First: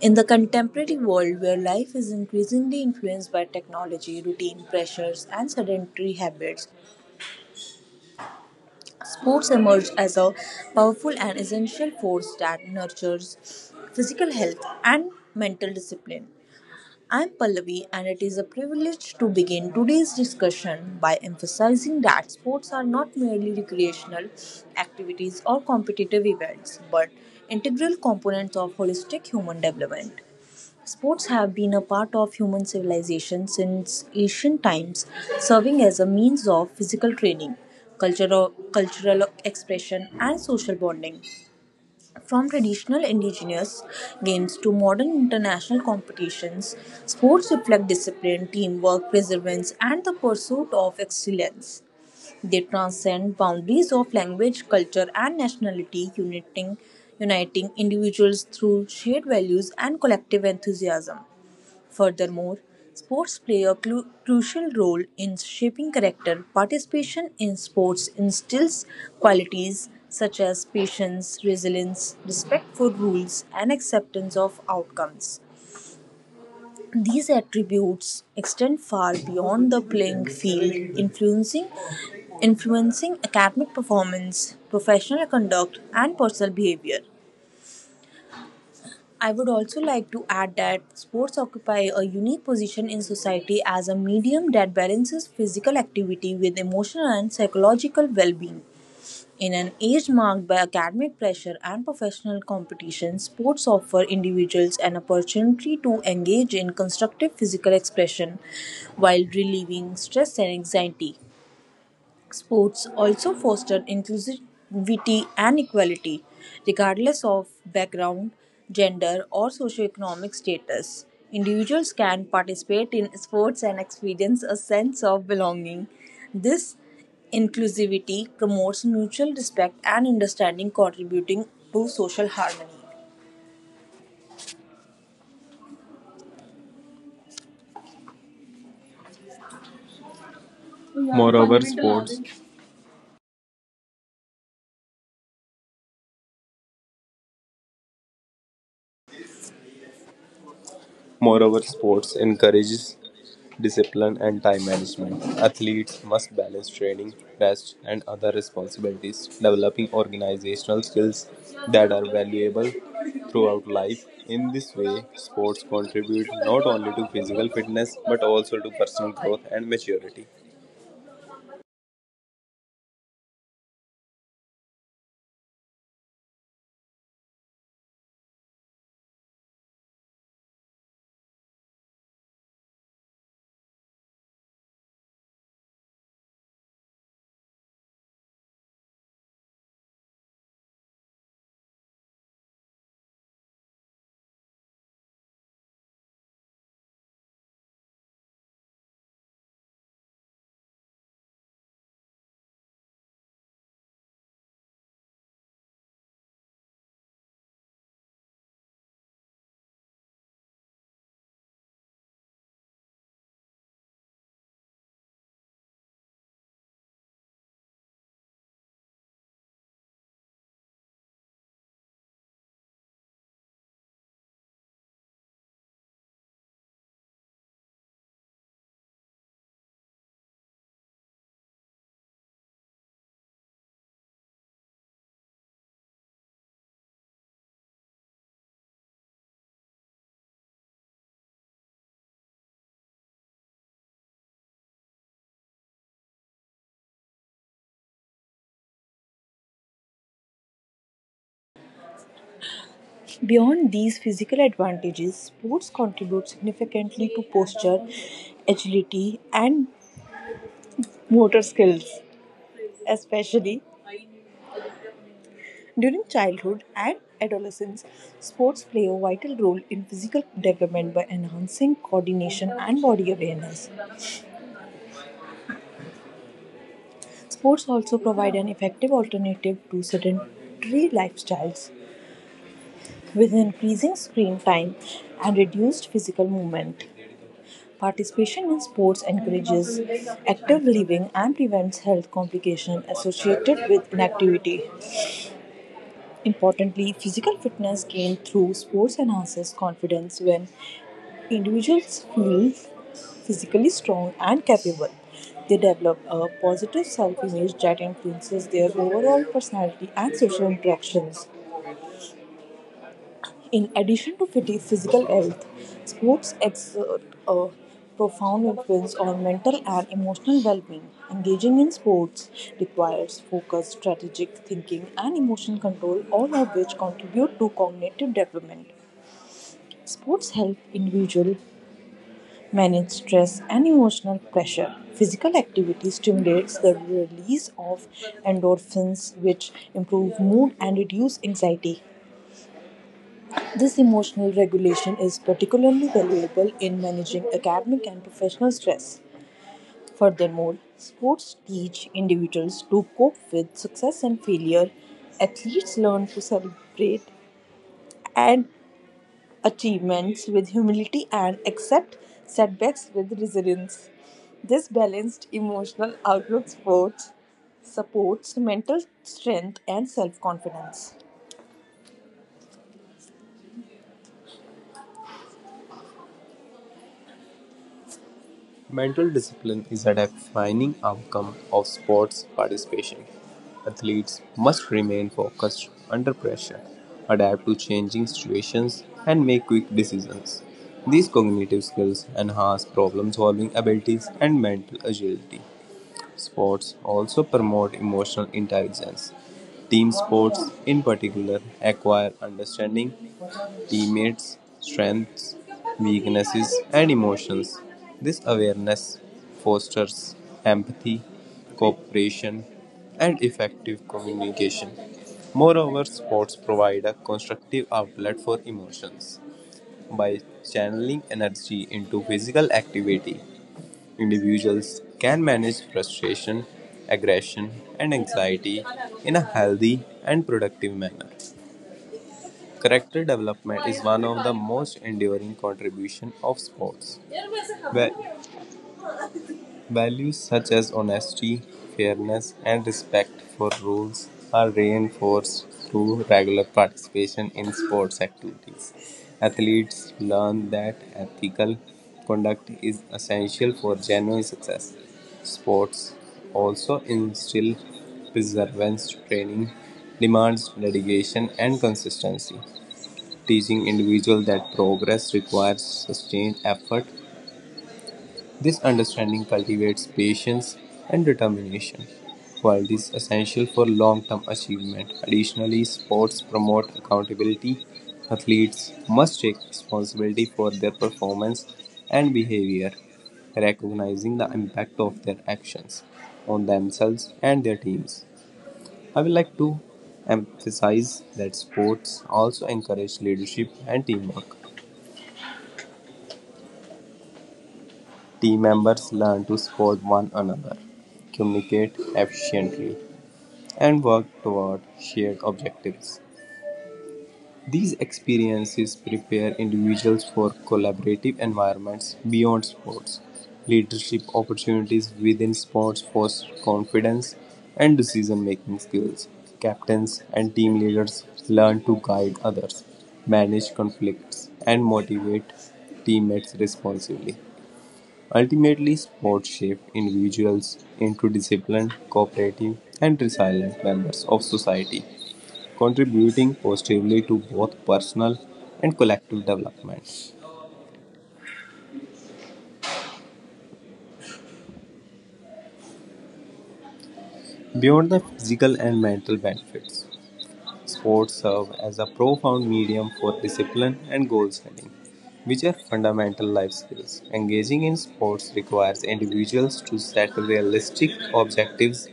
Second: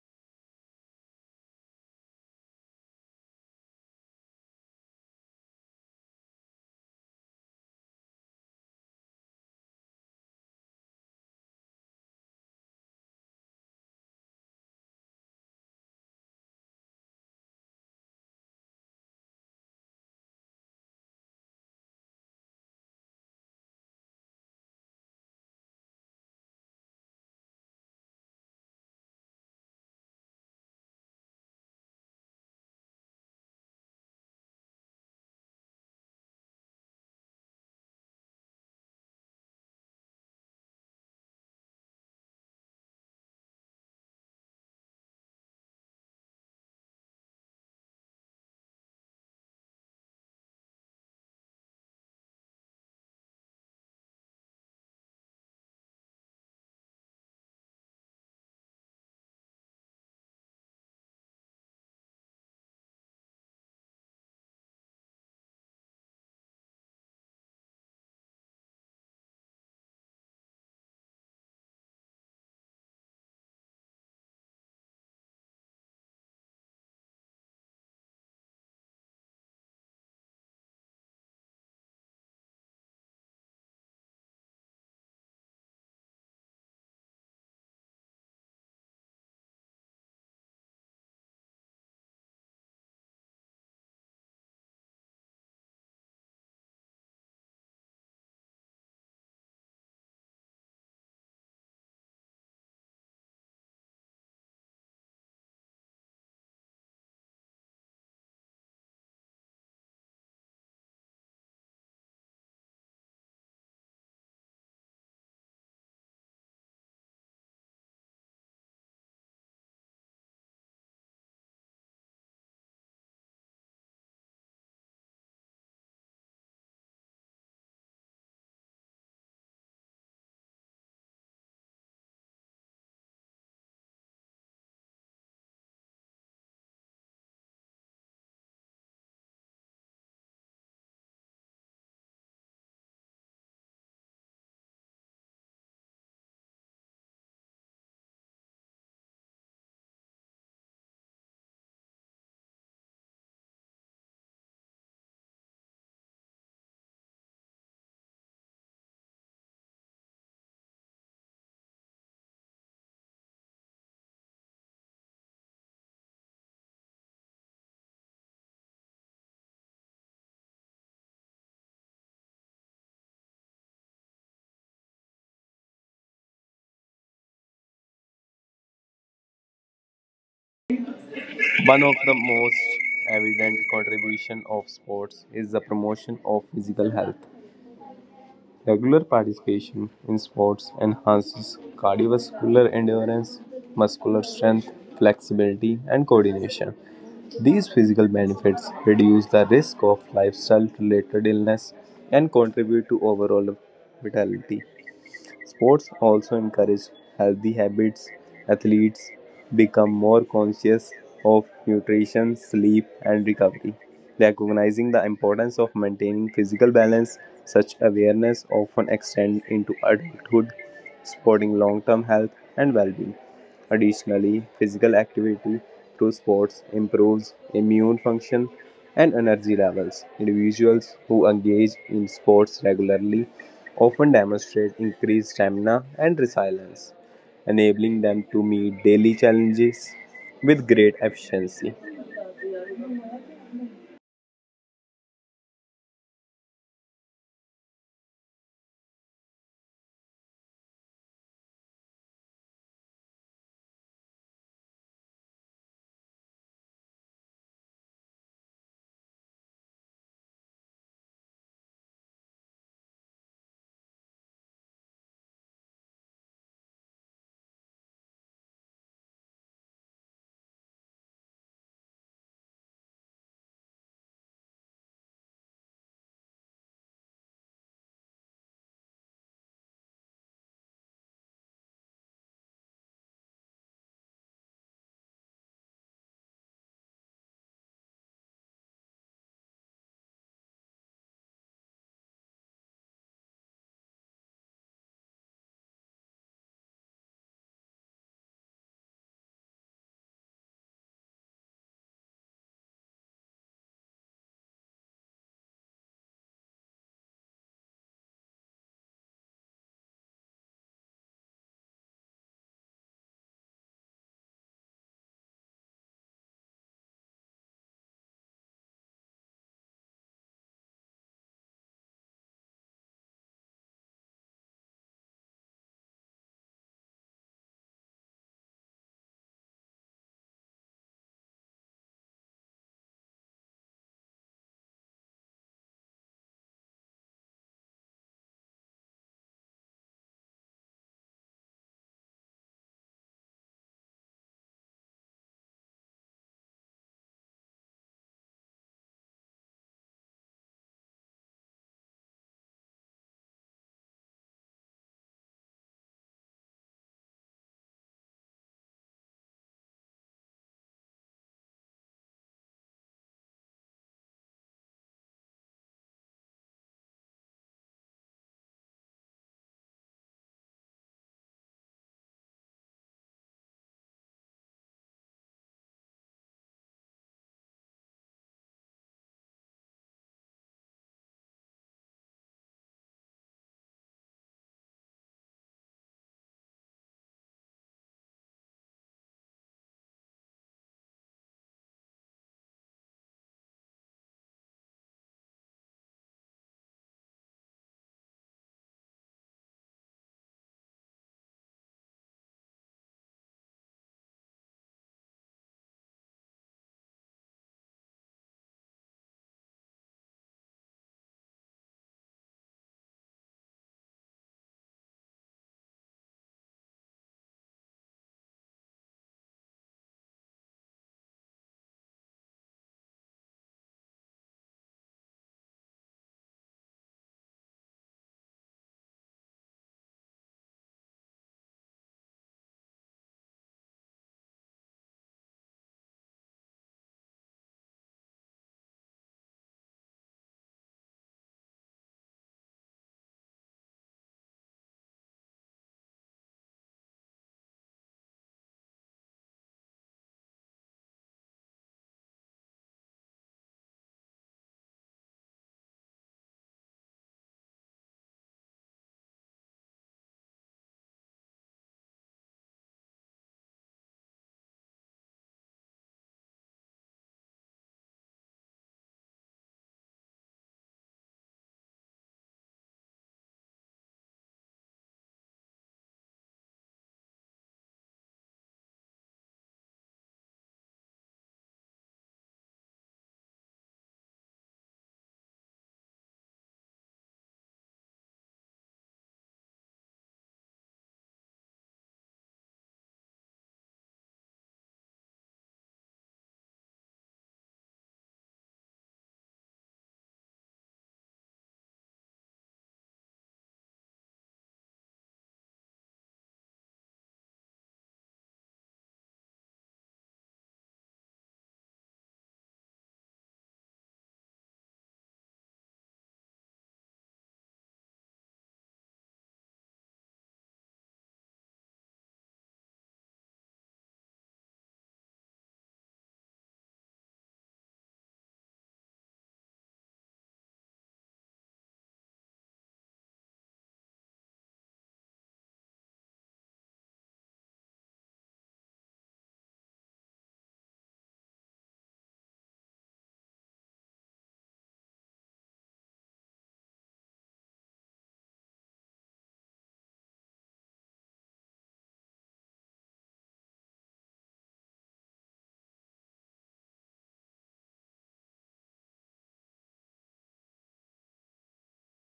In the contemporary world where life is increasingly influenced by technology, routine pressures, and sedentary habits, sports emerge as a powerful and essential force that nurtures physical health and mental discipline. I'm Pallavi, and it is a privilege to begin today's discussion by emphasizing that sports are not merely recreational activities or competitive events, but integral components of holistic human development. Sports have been a part of human civilization since ancient times, serving as a means of physical training, cultural expression, and social bonding. From traditional indigenous games to modern international competitions, sports reflect discipline, teamwork, perseverance, and the pursuit of excellence. They transcend boundaries of language, culture, and nationality, uniting individuals through shared values and collective enthusiasm. Furthermore, sports play a crucial role in shaping character. Participation in sports instills qualities such as patience, resilience, respect for rules, and acceptance of outcomes. These attributes extend far beyond the playing field, influencing academic performance, professional conduct, and personal behavior. I would also like to add that sports occupy a unique position in society as a medium that balances physical activity with emotional and psychological well being. In an age marked by academic pressure and professional competition, sports offer individuals an opportunity to engage in constructive physical expression while relieving stress and anxiety. Sports also foster inclusivity and equality, regardless of background, gender, or socioeconomic status. Individuals can participate in sports and experience a sense of belonging. This inclusivity promotes mutual respect and understanding, contributing to social harmony. Moreover, sports Moreover, sports encourages discipline and time management. Athletes must balance training, rest, and other responsibilities, developing organizational skills that are valuable throughout life. In this way, sports contribute not only to physical fitness but also to personal growth and maturity. One of the most evident contribution of sports is the promotion of physical health. Regular participation in sports enhances cardiovascular endurance, muscular strength, flexibility, and coordination. These physical benefits reduce the risk of lifestyle related illness and contribute to overall vitality. Sports also encourage healthy habits. Athletes become more conscious of nutrition, sleep, and recovery. Recognizing the importance of maintaining physical balance, such awareness often extends into adulthood, supporting long term health and well being. Additionally, physical activity through sports improves immune function and energy levels. Individuals who engage in sports regularly often demonstrate increased stamina and resilience, enabling them to meet daily challenges with great efficiency. Beyond these physical advantages, sports contribute significantly to posture, agility, and motor skills, especially during childhood and adolescence, sports play a vital role in physical development by enhancing coordination and body awareness. Sports also provide an effective alternative to sedentary lifestyles with increasing screen time and reduced physical movement. Participation in sports encourages active living and prevents health complications associated with inactivity. Importantly, physical fitness gained through sports enhances confidence when individuals feel physically strong and capable. They develop a positive self image that influences their overall personality and social interactions. In addition to physical health, sports exert a profound influence on mental and emotional well being. Engaging in sports requires focus, strategic thinking, and emotional control, all of which contribute to cognitive development. Sports help individuals manage stress and emotional pressure. Physical activity stimulates the release of endorphins, which improve mood and reduce anxiety. This emotional regulation is particularly valuable in managing academic and professional stress. Furthermore, sports teach individuals to cope with success and failure. Athletes learn to celebrate and achievements with humility and accept setbacks with resilience. This balanced emotional outlook supports mental strength and self-confidence. Mental discipline is a defining outcome of sports participation. Athletes must remain focused under pressure, adapt to changing situations, and make quick decisions. These cognitive skills enhance problem solving abilities and mental agility. Sports also promote emotional intelligence. Team sports, in particular, acquire understanding teammates, strengths, weaknesses, and emotions. This awareness fosters empathy, cooperation, and effective communication. Moreover, sports provide a constructive outlet for emotions. By channeling energy into physical activity, individuals can manage frustration, aggression, and anxiety in a healthy and productive manner. Character development is one of the most enduring contributions of sports. Va- values such as honesty, fairness, and respect for rules are reinforced through regular participation in sports activities. Athletes learn that ethical conduct is essential for genuine success. Sports also instill perseverance training demands dedication and consistency teaching individuals that progress requires sustained effort. This understanding cultivates patience and determination, while this is essential for long-term achievement. Additionally, sports promote accountability. Athletes must take responsibility for their performance and behavior, recognizing the impact of their actions on themselves and their teams. I would like to emphasize that sports also encourage leadership and teamwork. Team members learn to support one another, communicate efficiently, and work toward shared objectives. These experiences prepare individuals for collaborative environments beyond sports. Leadership opportunities within sports foster confidence and decision making skills. Captains and team leaders learn to guide others, manage conflicts, and motivate teammates responsibly. Ultimately, sports shape individuals into disciplined, cooperative, and resilient members of society, contributing positively to both personal and collective development. Beyond the physical and mental benefits, sports serve as a profound medium for discipline and goal setting, which are fundamental life skills. Engaging in sports requires individuals to set realistic objectives,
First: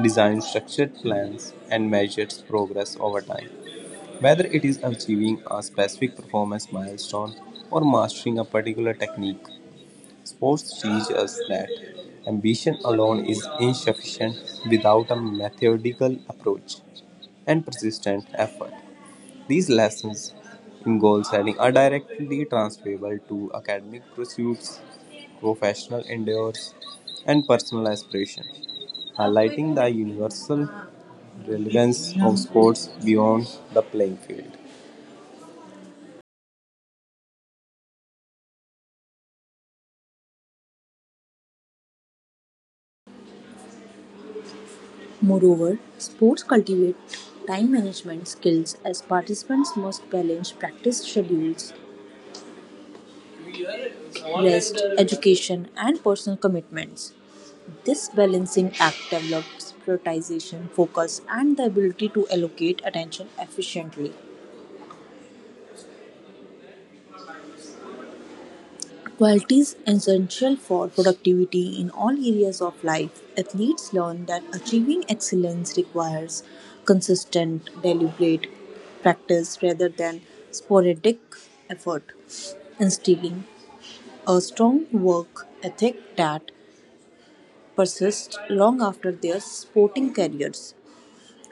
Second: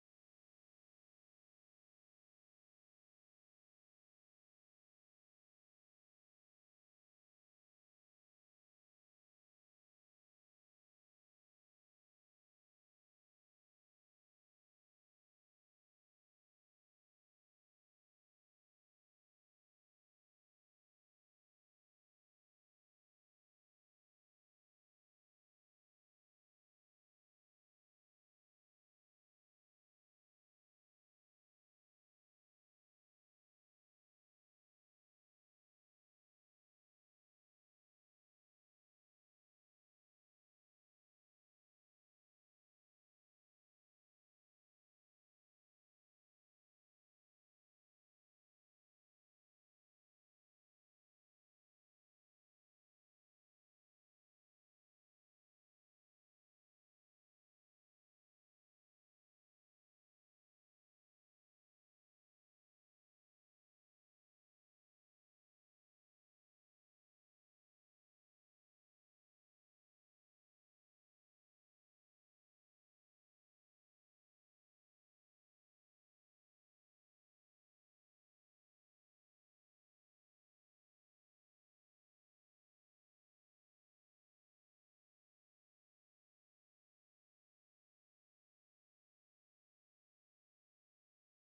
design structured plans, and measure progress over time. Whether it is achieving a specific performance milestone or mastering a particular technique, sports teach us that ambition alone is insufficient without a methodical approach and persistent effort. These lessons in goal setting are directly transferable to academic pursuits, professional endeavors, and personal aspiration, highlighting the universal relevance of sports beyond the playing field. Moreover, sports cultivate time management skills as participants must balance practice schedules, rest, education, and personal commitments. This balancing act develops prioritization, focus, and the ability to allocate attention efficiently. Quality is essential for productivity in all areas of life. Athletes learn that achieving excellence requires consistent, deliberate practice rather than sporadic effort, instilling a strong work ethic that persists long after their sporting careers.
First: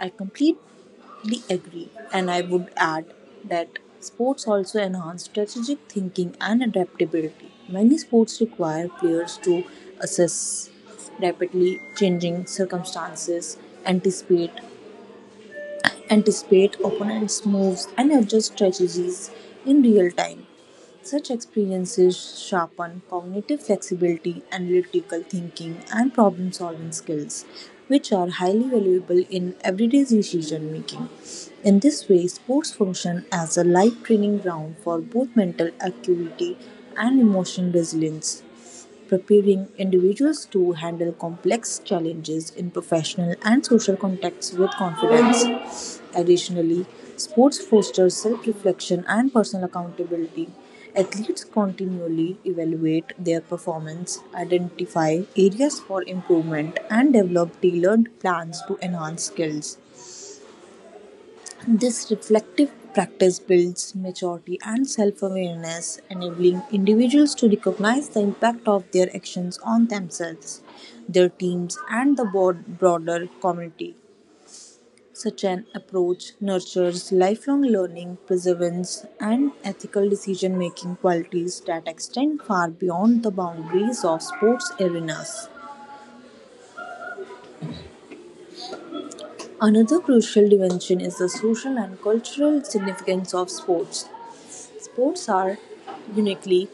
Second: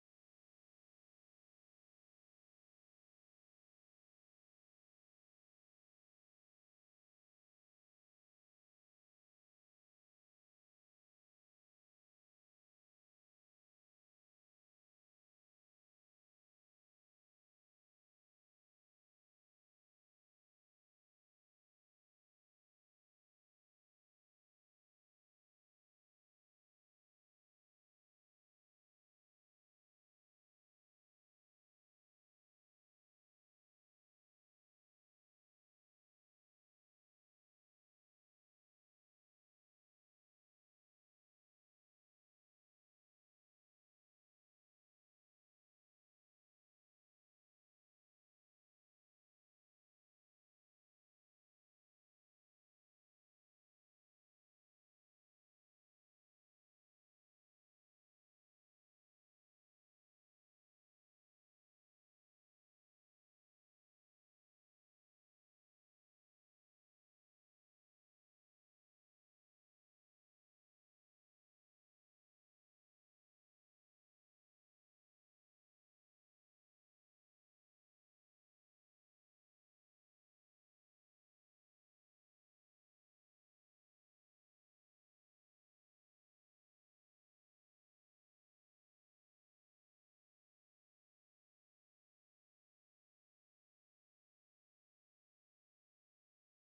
I completely agree, and I would add that sports also enhance strategic thinking and adaptability. Many sports require players to assess rapidly changing circumstances, anticipate anticipate opponents' moves, and adjust strategies in real time. Such experiences sharpen cognitive flexibility, analytical thinking, and problem solving skills, which are highly valuable in everyday decision making. In this way, sports function as a life training ground for both mental acuity and emotional resilience preparing individuals to handle complex challenges in professional and social contexts with confidence. Additionally, sports fosters self reflection and personal accountability. Athletes continually evaluate their performance, identify areas for improvement, and develop tailored plans to enhance skills. This reflective practice builds maturity and self awareness, enabling individuals to recognize the impact of their actions on themselves, their teams, and the broader community. Such an approach nurtures lifelong learning, perseverance, and ethical decision making qualities that extend far beyond the boundaries of sports arenas. Another crucial dimension is the social and cultural significance of sports. Sports are uniquely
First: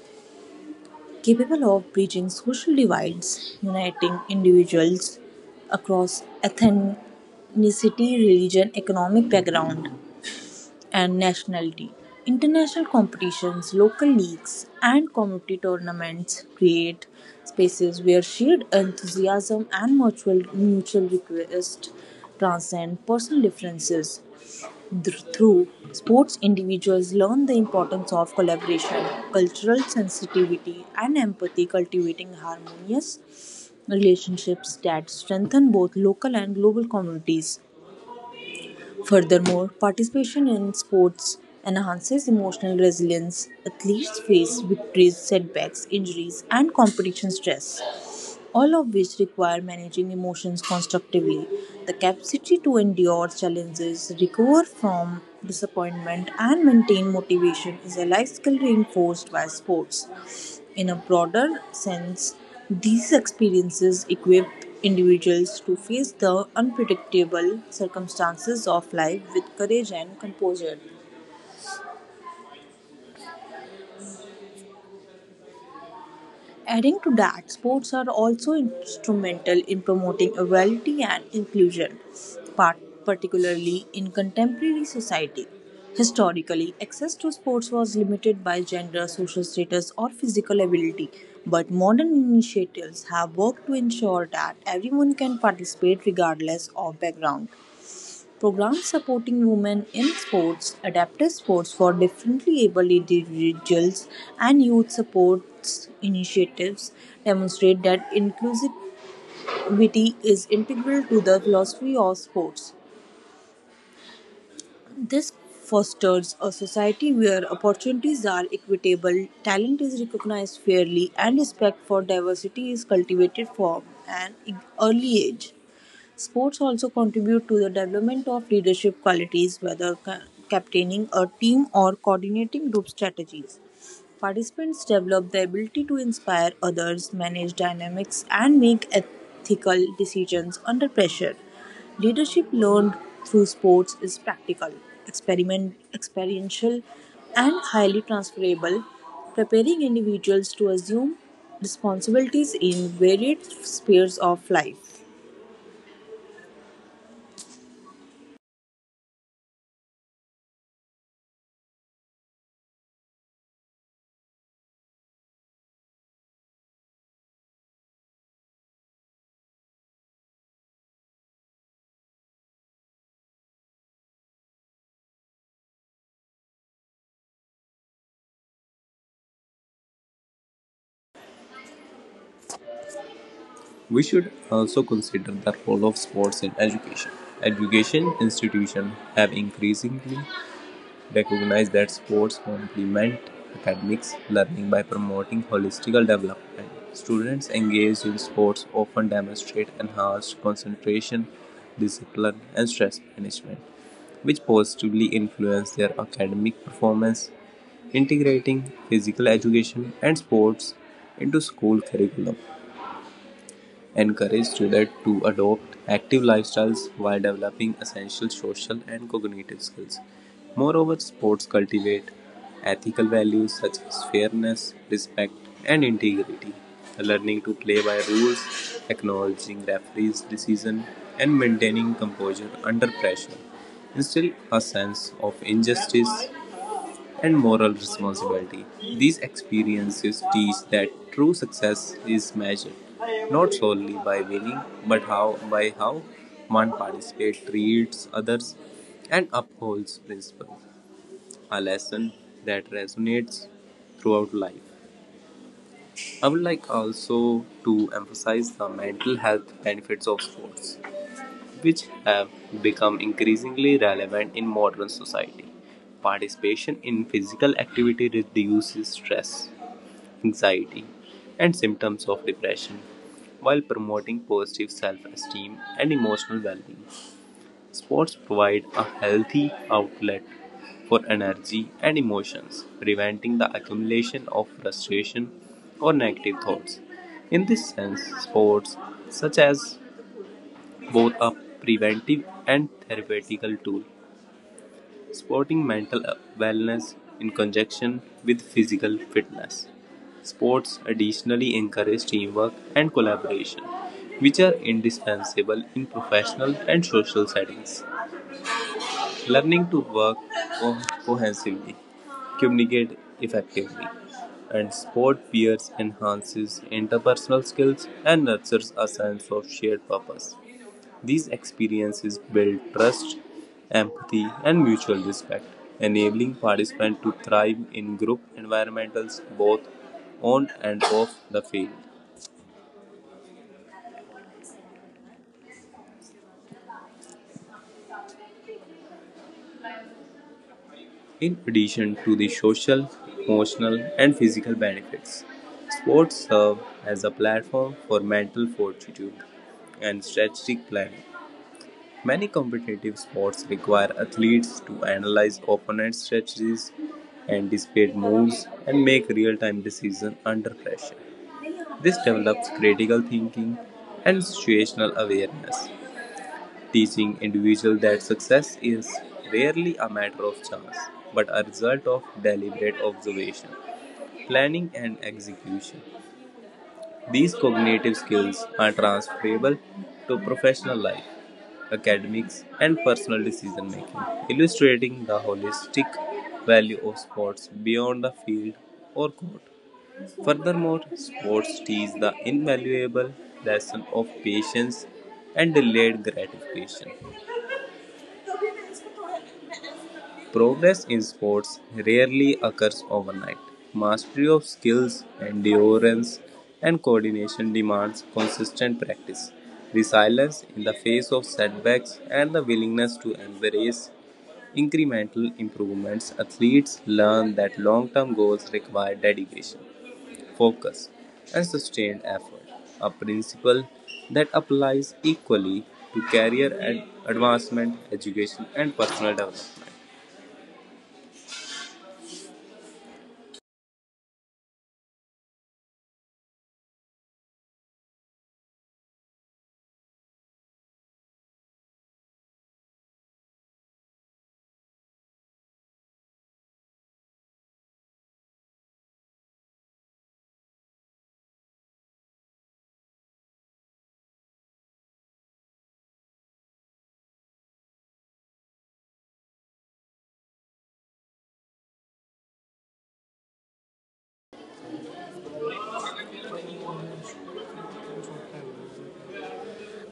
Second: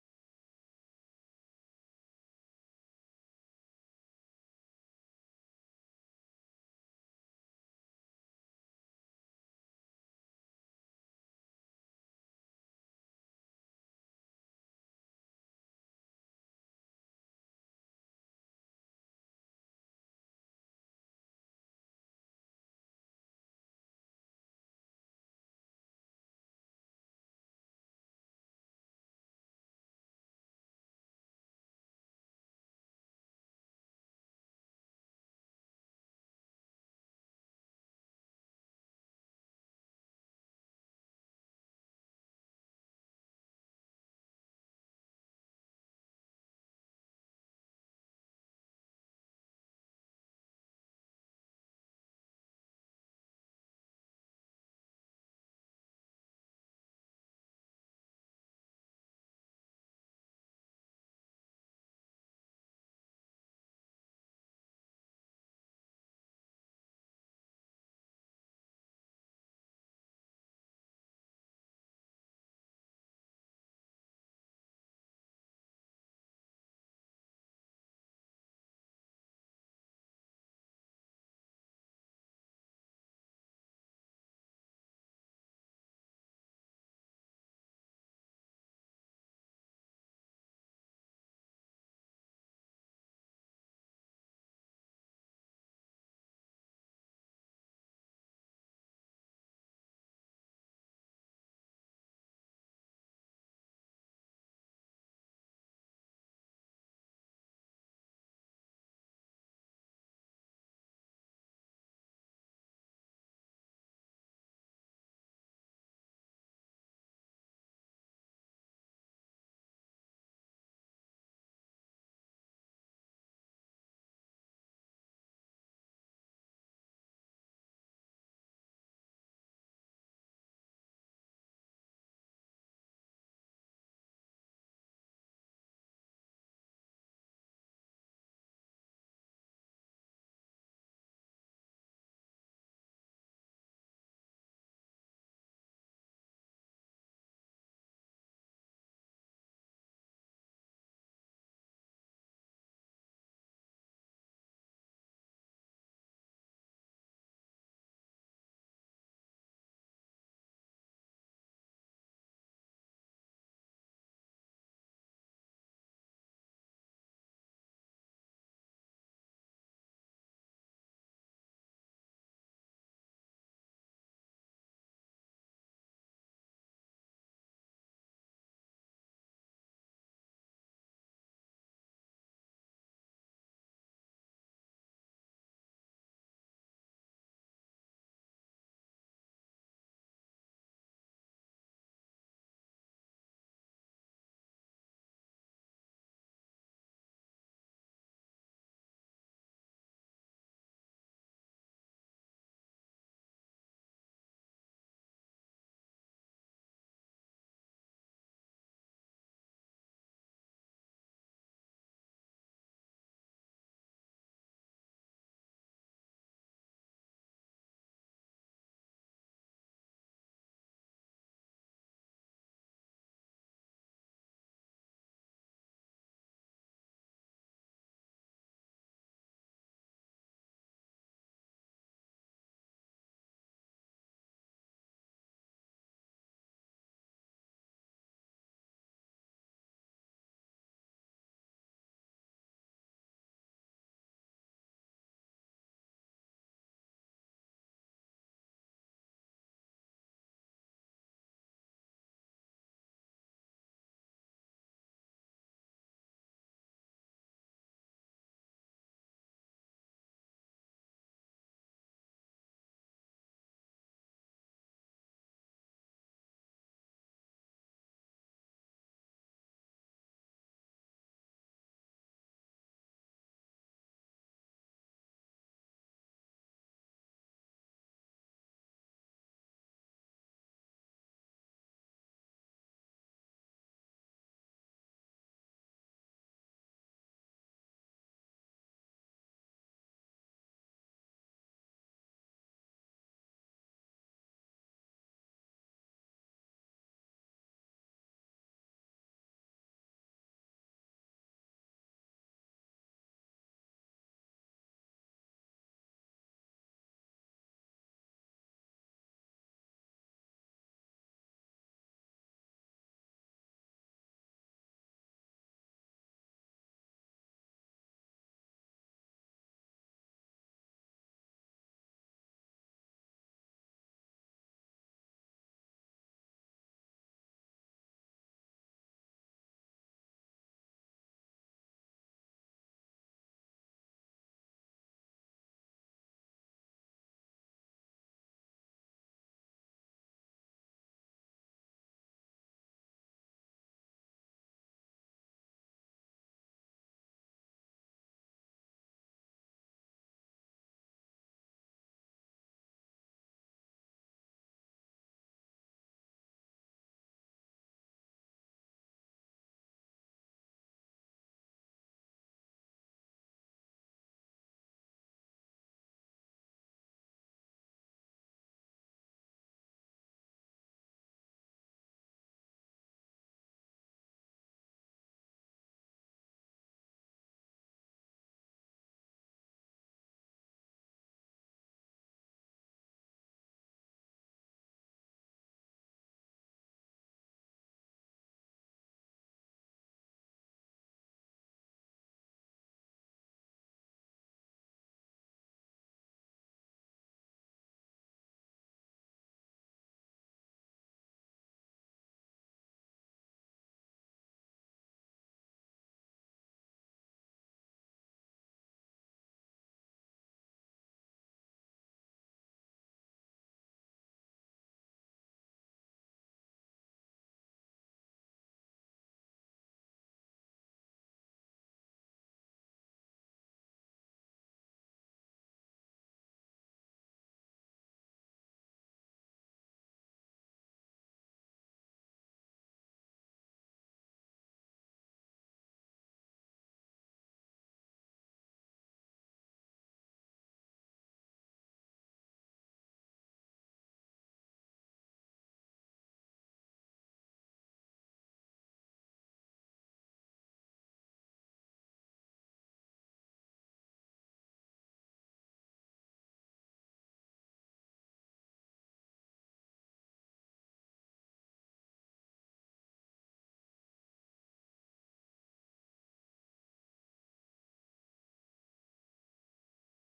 capable of bridging social divides, uniting individuals across ethnicity, religion, economic background and nationality. International competitions, local leagues, and community tournaments create spaces where shared enthusiasm and mutual request transcend personal differences. Through sports, individuals learn the importance of collaboration, cultural sensitivity, and empathy, cultivating harmonious relationships that strengthen both local and global communities. Furthermore, participation in sports enhances emotional resilience. Athletes face victories, setbacks, injuries, and competition stress all of which require managing emotions constructively. The capacity to endure challenges, recover from disappointment, and maintain motivation is a life skill reinforced by sports. In a broader sense, these experiences equip individuals to face the unpredictable circumstances of life with courage and composure. Adding to that, sports are also instrumental in promoting equality and inclusion, par- particularly in contemporary society. Historically, access to sports was limited by gender, social status, or physical ability, but modern initiatives have worked to ensure that everyone can participate regardless of background. Programs supporting women in sports, adaptive sports for differently abled individuals, and youth sports initiatives demonstrate that inclusivity is integral to the philosophy of sports. This fosters a society where opportunities are equitable, talent is recognized fairly, and respect for diversity is cultivated from an early age. Sports also contribute to the development of leadership qualities, whether captaining a team or coordinating group strategies. Participants develop the ability to inspire others, manage dynamics, and make ethical decisions under pressure. Leadership learned through sports is practical, experiential, and highly transferable, preparing individuals to assume responsibilities in varied spheres of life. We should also consider the role of sports in education. Education institutions have increasingly recognize that sports complement academics learning by promoting holistic development. Students engaged in sports often demonstrate enhanced concentration, discipline, and stress management, which positively influence their academic performance. Integrating physical education and sports into school curriculum encourage students to adopt active lifestyles while developing essential social and cognitive skills. Moreover, sports cultivate ethical values such as fairness, respect, and integrity. Learning to play by rules, acknowledging referees' decision, and maintaining composure under pressure instill a sense of injustice and moral responsibility. These experiences teach that true success is measured not solely by winning but how by how one participates, treats others, and upholds principles. A lesson that resonates throughout life. I would like also to emphasize the mental health benefits of sports which have become increasingly relevant in modern society. Participation in physical activity reduces stress, anxiety, and symptoms of depression while promoting positive self esteem and emotional well being. Sports provide a healthy outlet for energy and emotions, preventing the accumulation of frustration or negative thoughts. In this sense, sports such as both a preventive and therapeutic tool, supporting mental wellness in conjunction with physical fitness. Sports additionally encourage teamwork and collaboration, which are indispensable in professional and social settings. Learning to work co- cohesively, communicate effectively, and support peers enhances interpersonal skills and nurtures a sense of shared purpose. These experiences build trust, empathy, and mutual respect, enabling participants to thrive in group environments both on and off the field. In addition to the social, emotional, and physical benefits, sports serve as a platform for mental fortitude and strategic planning. Many competitive sports require athletes to analyze opponents' strategies, anticipate moves, and make real time decisions under pressure. This develops critical thinking and situational awareness, teaching individuals that success is rarely a matter of chance but a result of deliberate observation, planning, and execution. These cognitive skills are transferable to professional life, academics, and personal decision making, illustrating the holistic value of sports beyond the field or court. Furthermore, sports teach the invaluable lesson of patience and delayed gratification. Progress in sports rarely occurs overnight; mastery of skills, endurance, and coordination demands consistent practice, resilience in the face of setbacks, and the willingness to embrace incremental improvements. Athletes learn that long term goals require dedication, focus, and sustained effort, a principle that applies equally to career advancement, education, and personal development.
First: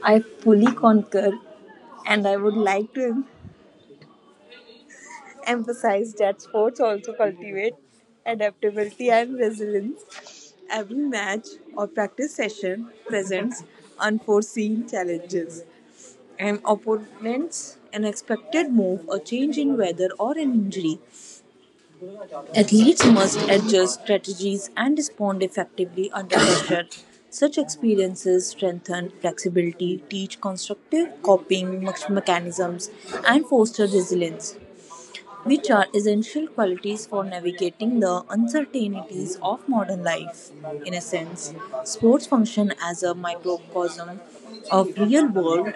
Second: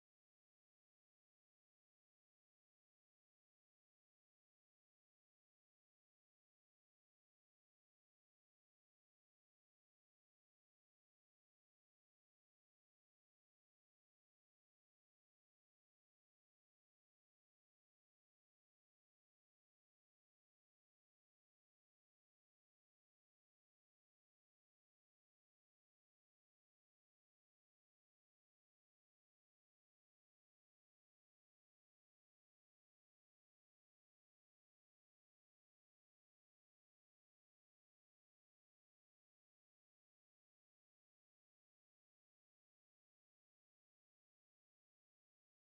I fully concur, and I would like to emphasize that sports also cultivate adaptability and resilience. Every match or practice session presents unforeseen challenges. An opponent's unexpected move, a change in weather, or an injury. Athletes must adjust strategies and respond effectively under pressure. Such experiences strengthen flexibility, teach constructive coping mechanisms, and foster resilience, which are essential qualities for navigating the uncertainties of modern life. In a sense, sports function as a microcosm of real world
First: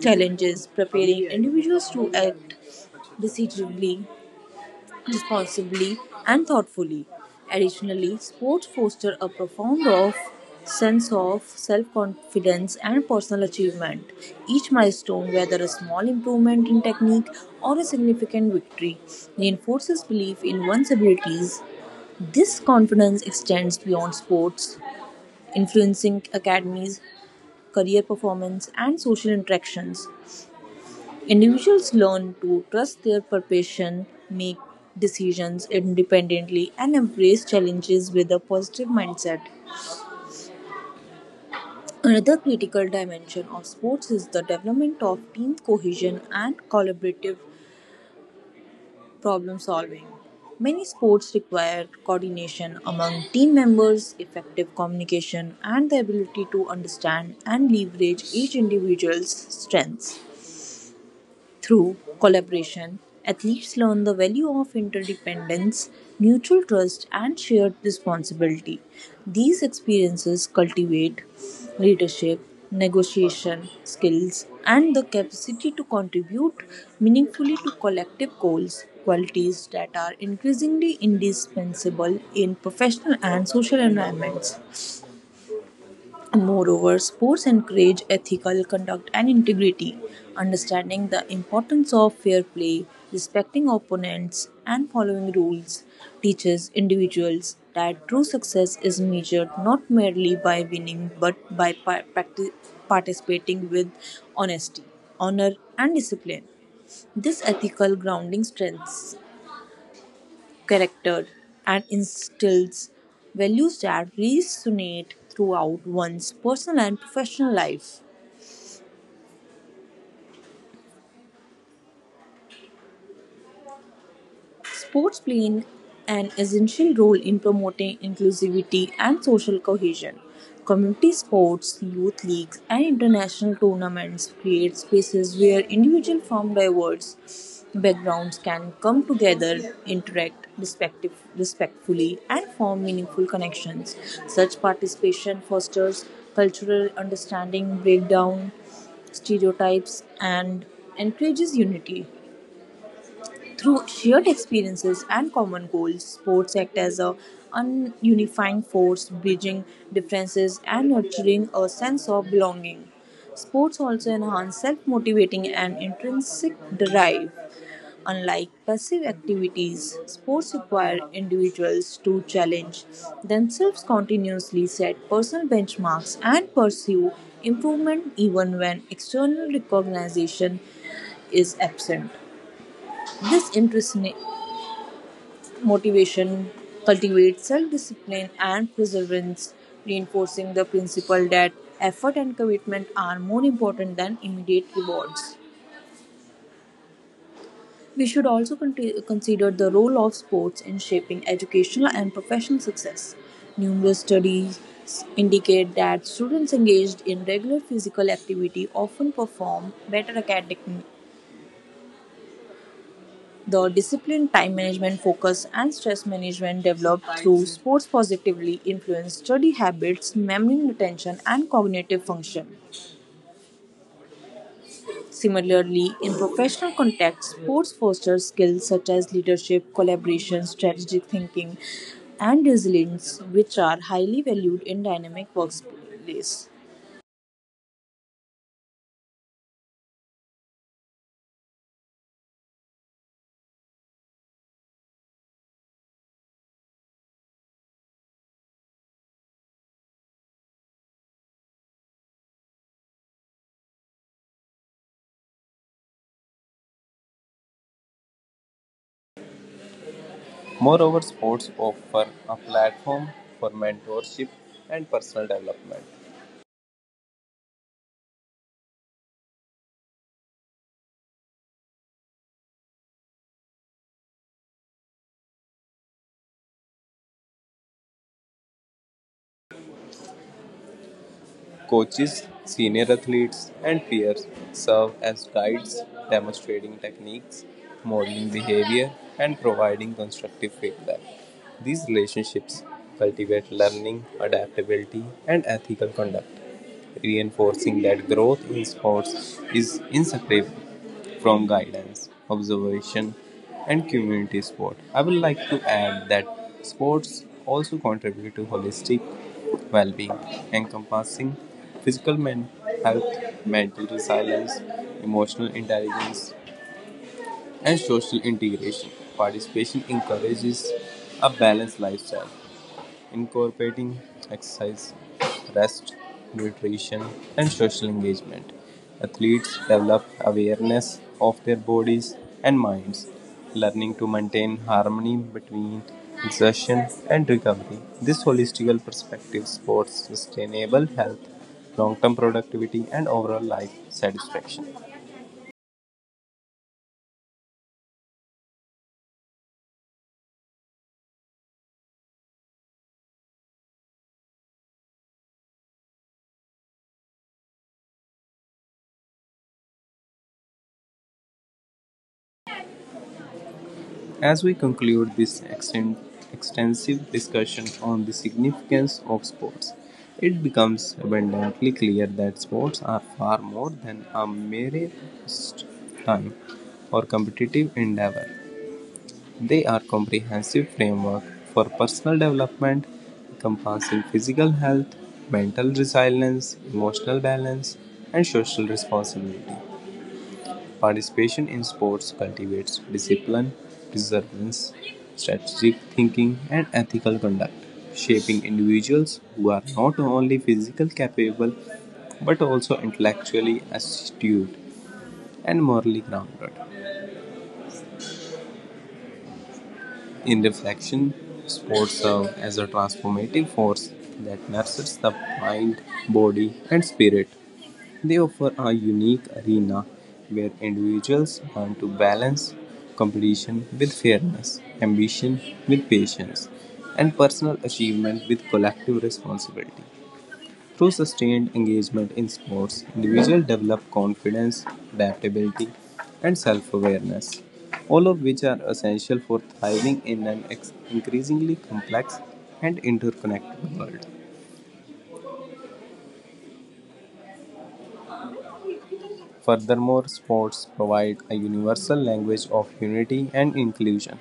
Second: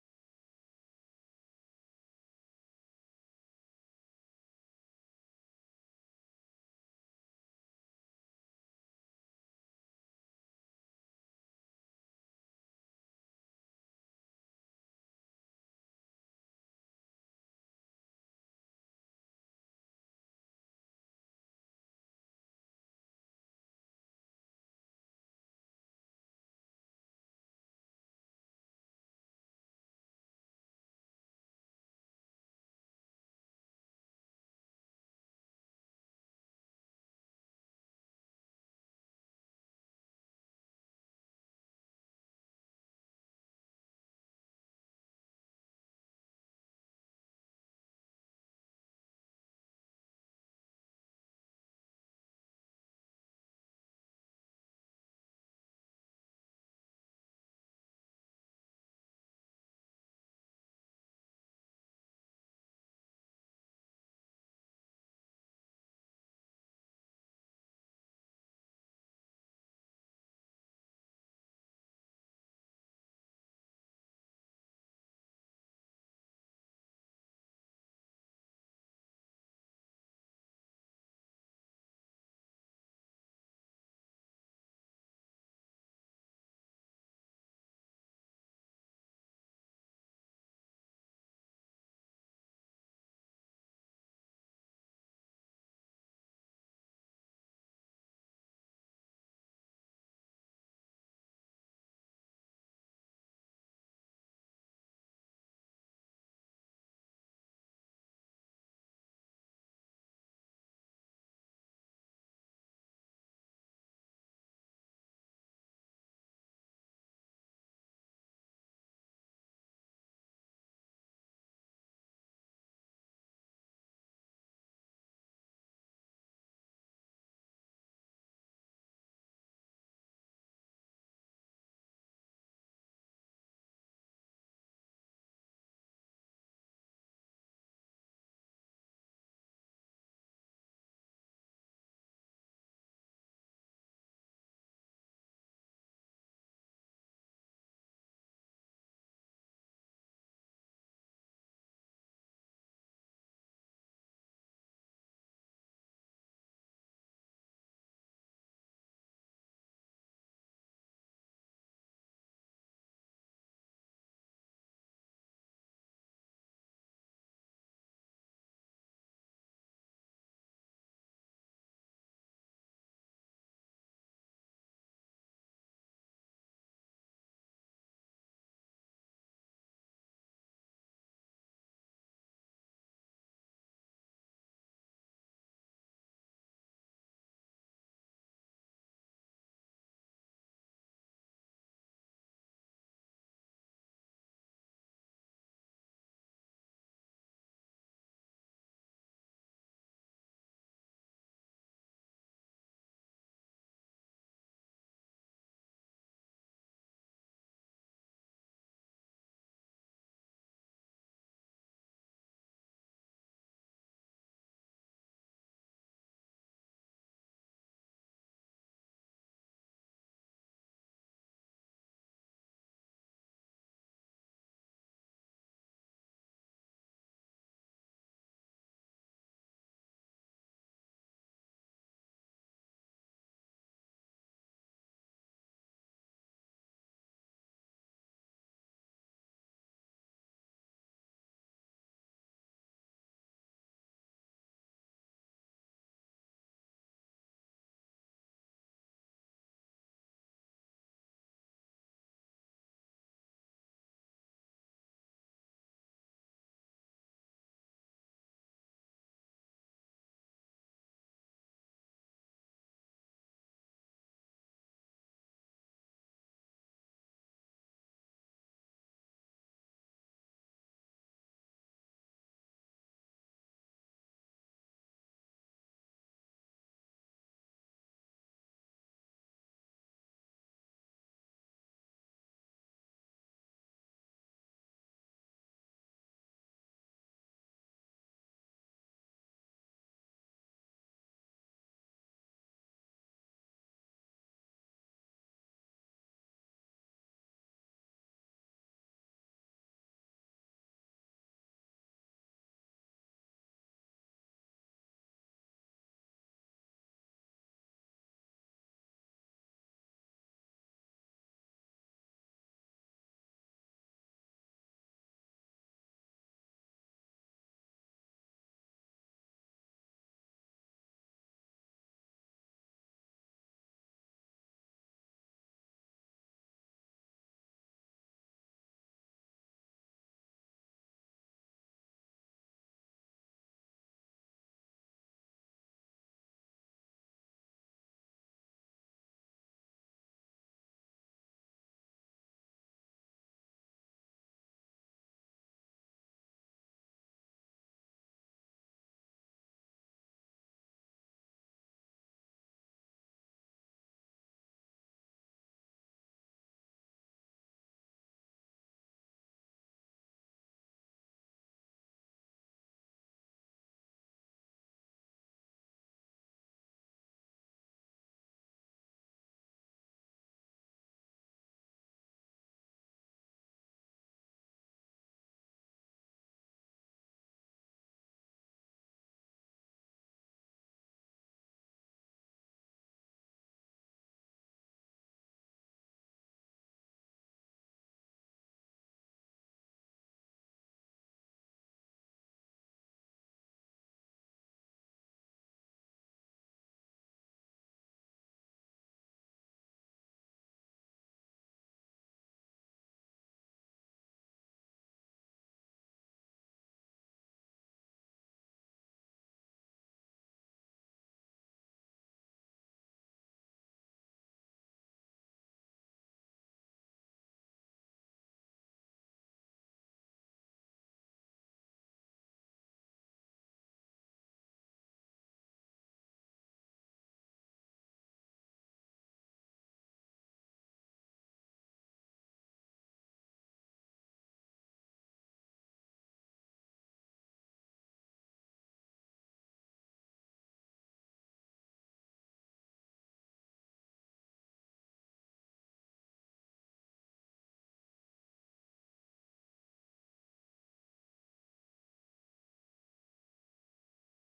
challenges, preparing individuals to act decisively, responsibly, and thoughtfully. Additionally, sports foster a profound of sense of self-confidence and personal achievement. Each milestone, whether a small improvement in technique or a significant victory, reinforces belief in one's abilities. This confidence extends beyond sports, influencing academies, career performance, and social interactions. Individuals learn to trust their perception, make decisions independently, and embrace challenges with a positive mindset. Another critical dimension of sports is the development of team cohesion and collaborative problem solving. Many sports require coordination among team members, effective communication, and the ability to understand and leverage each individual's strengths. Through collaboration, athletes learn the value of interdependence, mutual trust, and shared responsibility. These experiences cultivate leadership, negotiation skills, and the capacity to contribute meaningfully to collective goals, qualities that are increasingly indispensable in professional and social environments. Moreover, sports encourage ethical conduct and integrity, understanding the importance of fair play, respecting opponents, and following rules teaches individuals that true success is measured not merely by winning but by participating with honesty, honor, and discipline. This ethical grounding strengthens character and instills values that resonate throughout one's personal and professional life. Sports play an essential role in promoting inclusivity and social cohesion. Community sports, youth leagues, and international tournaments create spaces where individuals from diverse backgrounds can come together, respectfully, and form meaningful connections. Such participation fosters cultural understanding, breaks down stereotypes and encourages unity. Through shared experiences and common goals, sports act as a unifying force, bridging differences and nurturing a sense of belonging. Sports also enhance self-motivating and intrinsic drive. Unlike passive activities, sports require individuals to challenge themselves continuously, set personal benchmarks, and pursue improvement even when external recognition is absent. This intrinsic motivation cultivates self-discipline and perseverance, reinforcing the principle that effort and commitment are more important than immediate rewards. We should also consider the role of sports in shaping educational and professional success. Numerous studies indicate that students engaged in regular physical activity often perform better academic. The discipline, time management, focus, and stress management developed through sports positively influence study habits, memory, retention, and cognitive function. Similarly, in professional contexts, sports foster skills such as leadership, collaboration, strategic thinking, and resilience, which are highly valued in dynamic workplace. Moreover, sports offer a platform for mentorship and personal development. Coaches, senior athletes, and peers serve as guides, demonstrating techniques, modeling behavior, and providing constructive feedback. These relationships cultivate learning, adaptability, and ethical conduct, reinforcing that growth in sports is inseparable from guidance, observation, and community sport. I would like to add that sports also contribute to holistic well being, encompassing physical health, mental resilience, emotional intelligence, and social integration. Participation encourages a balanced lifestyle incorporating exercise, rest, nutrition, and social engagement. Athletes develop awareness of their bodies and minds, learning to maintain harmony between exertion and recovery. This holistical perspective supports sustainable health, long term productivity, and overall life satisfaction. As we conclude this extensive discussion on the significance of sports, it becomes abundantly clear that sports are far more than a mere time or competitive endeavor. They are comprehensive framework for personal development encompassing physical health, mental resilience, emotional balance, and social responsibility. Participation in sports cultivates discipline, perseverance, strategic thinking, and ethical conduct, shaping individuals who are not only physically capable but also intellectually astute and morally grounded. In reflection, sports serve as a transformative force that nurtures the mind, body, and spirit. They offer a unique arena where individuals learn to balance competition with fairness, ambition with patience, and personal achievement with collective responsibility. Through sustained engagement in sports, individuals develop confidence, adaptability, and self awareness, all of which are essential for thriving in an increasingly complex and interconnected world. Furthermore, sports provide a universal language of unity and inclusion.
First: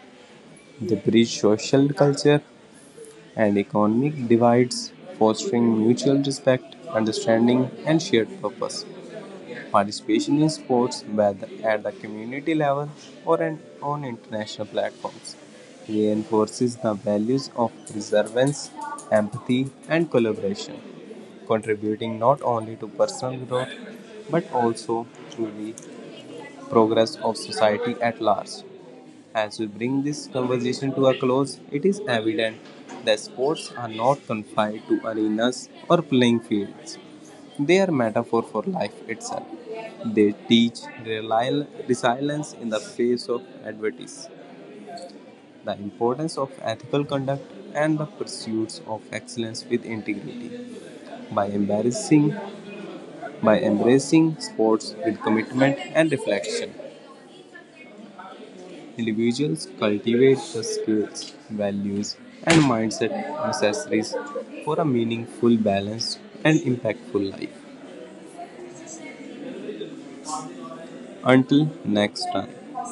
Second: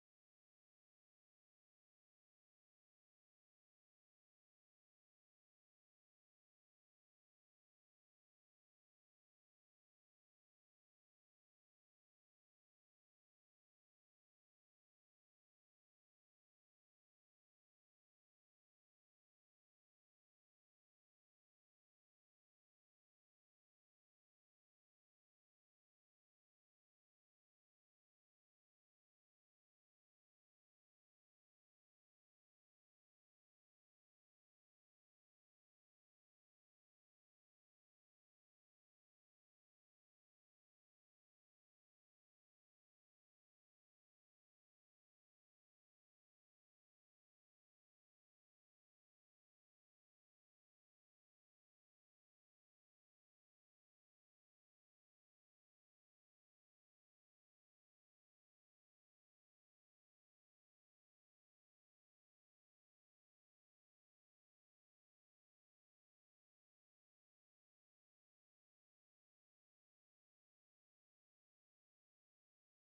They bridge social, culture, and economic divides, fostering mutual respect, understanding, and shared purpose. Participation in sports, whether at the community level or on international platforms, reinforces the values of perseverance, empathy, and collaboration, contributing not only to personal growth but also to the progress of society at large. As we bring this conversation to a close, it is evident that sports are not confined to arenas or playing fields. They are metaphor for life itself. They teach resilience in the face of adversity, the importance of ethical conduct, and the pursuits of excellence with integrity. By embracing, by embracing sports with commitment and reflection, individuals cultivate the skills, values, and mindset necessary for a meaningful, balanced, and impactful life. Until next time.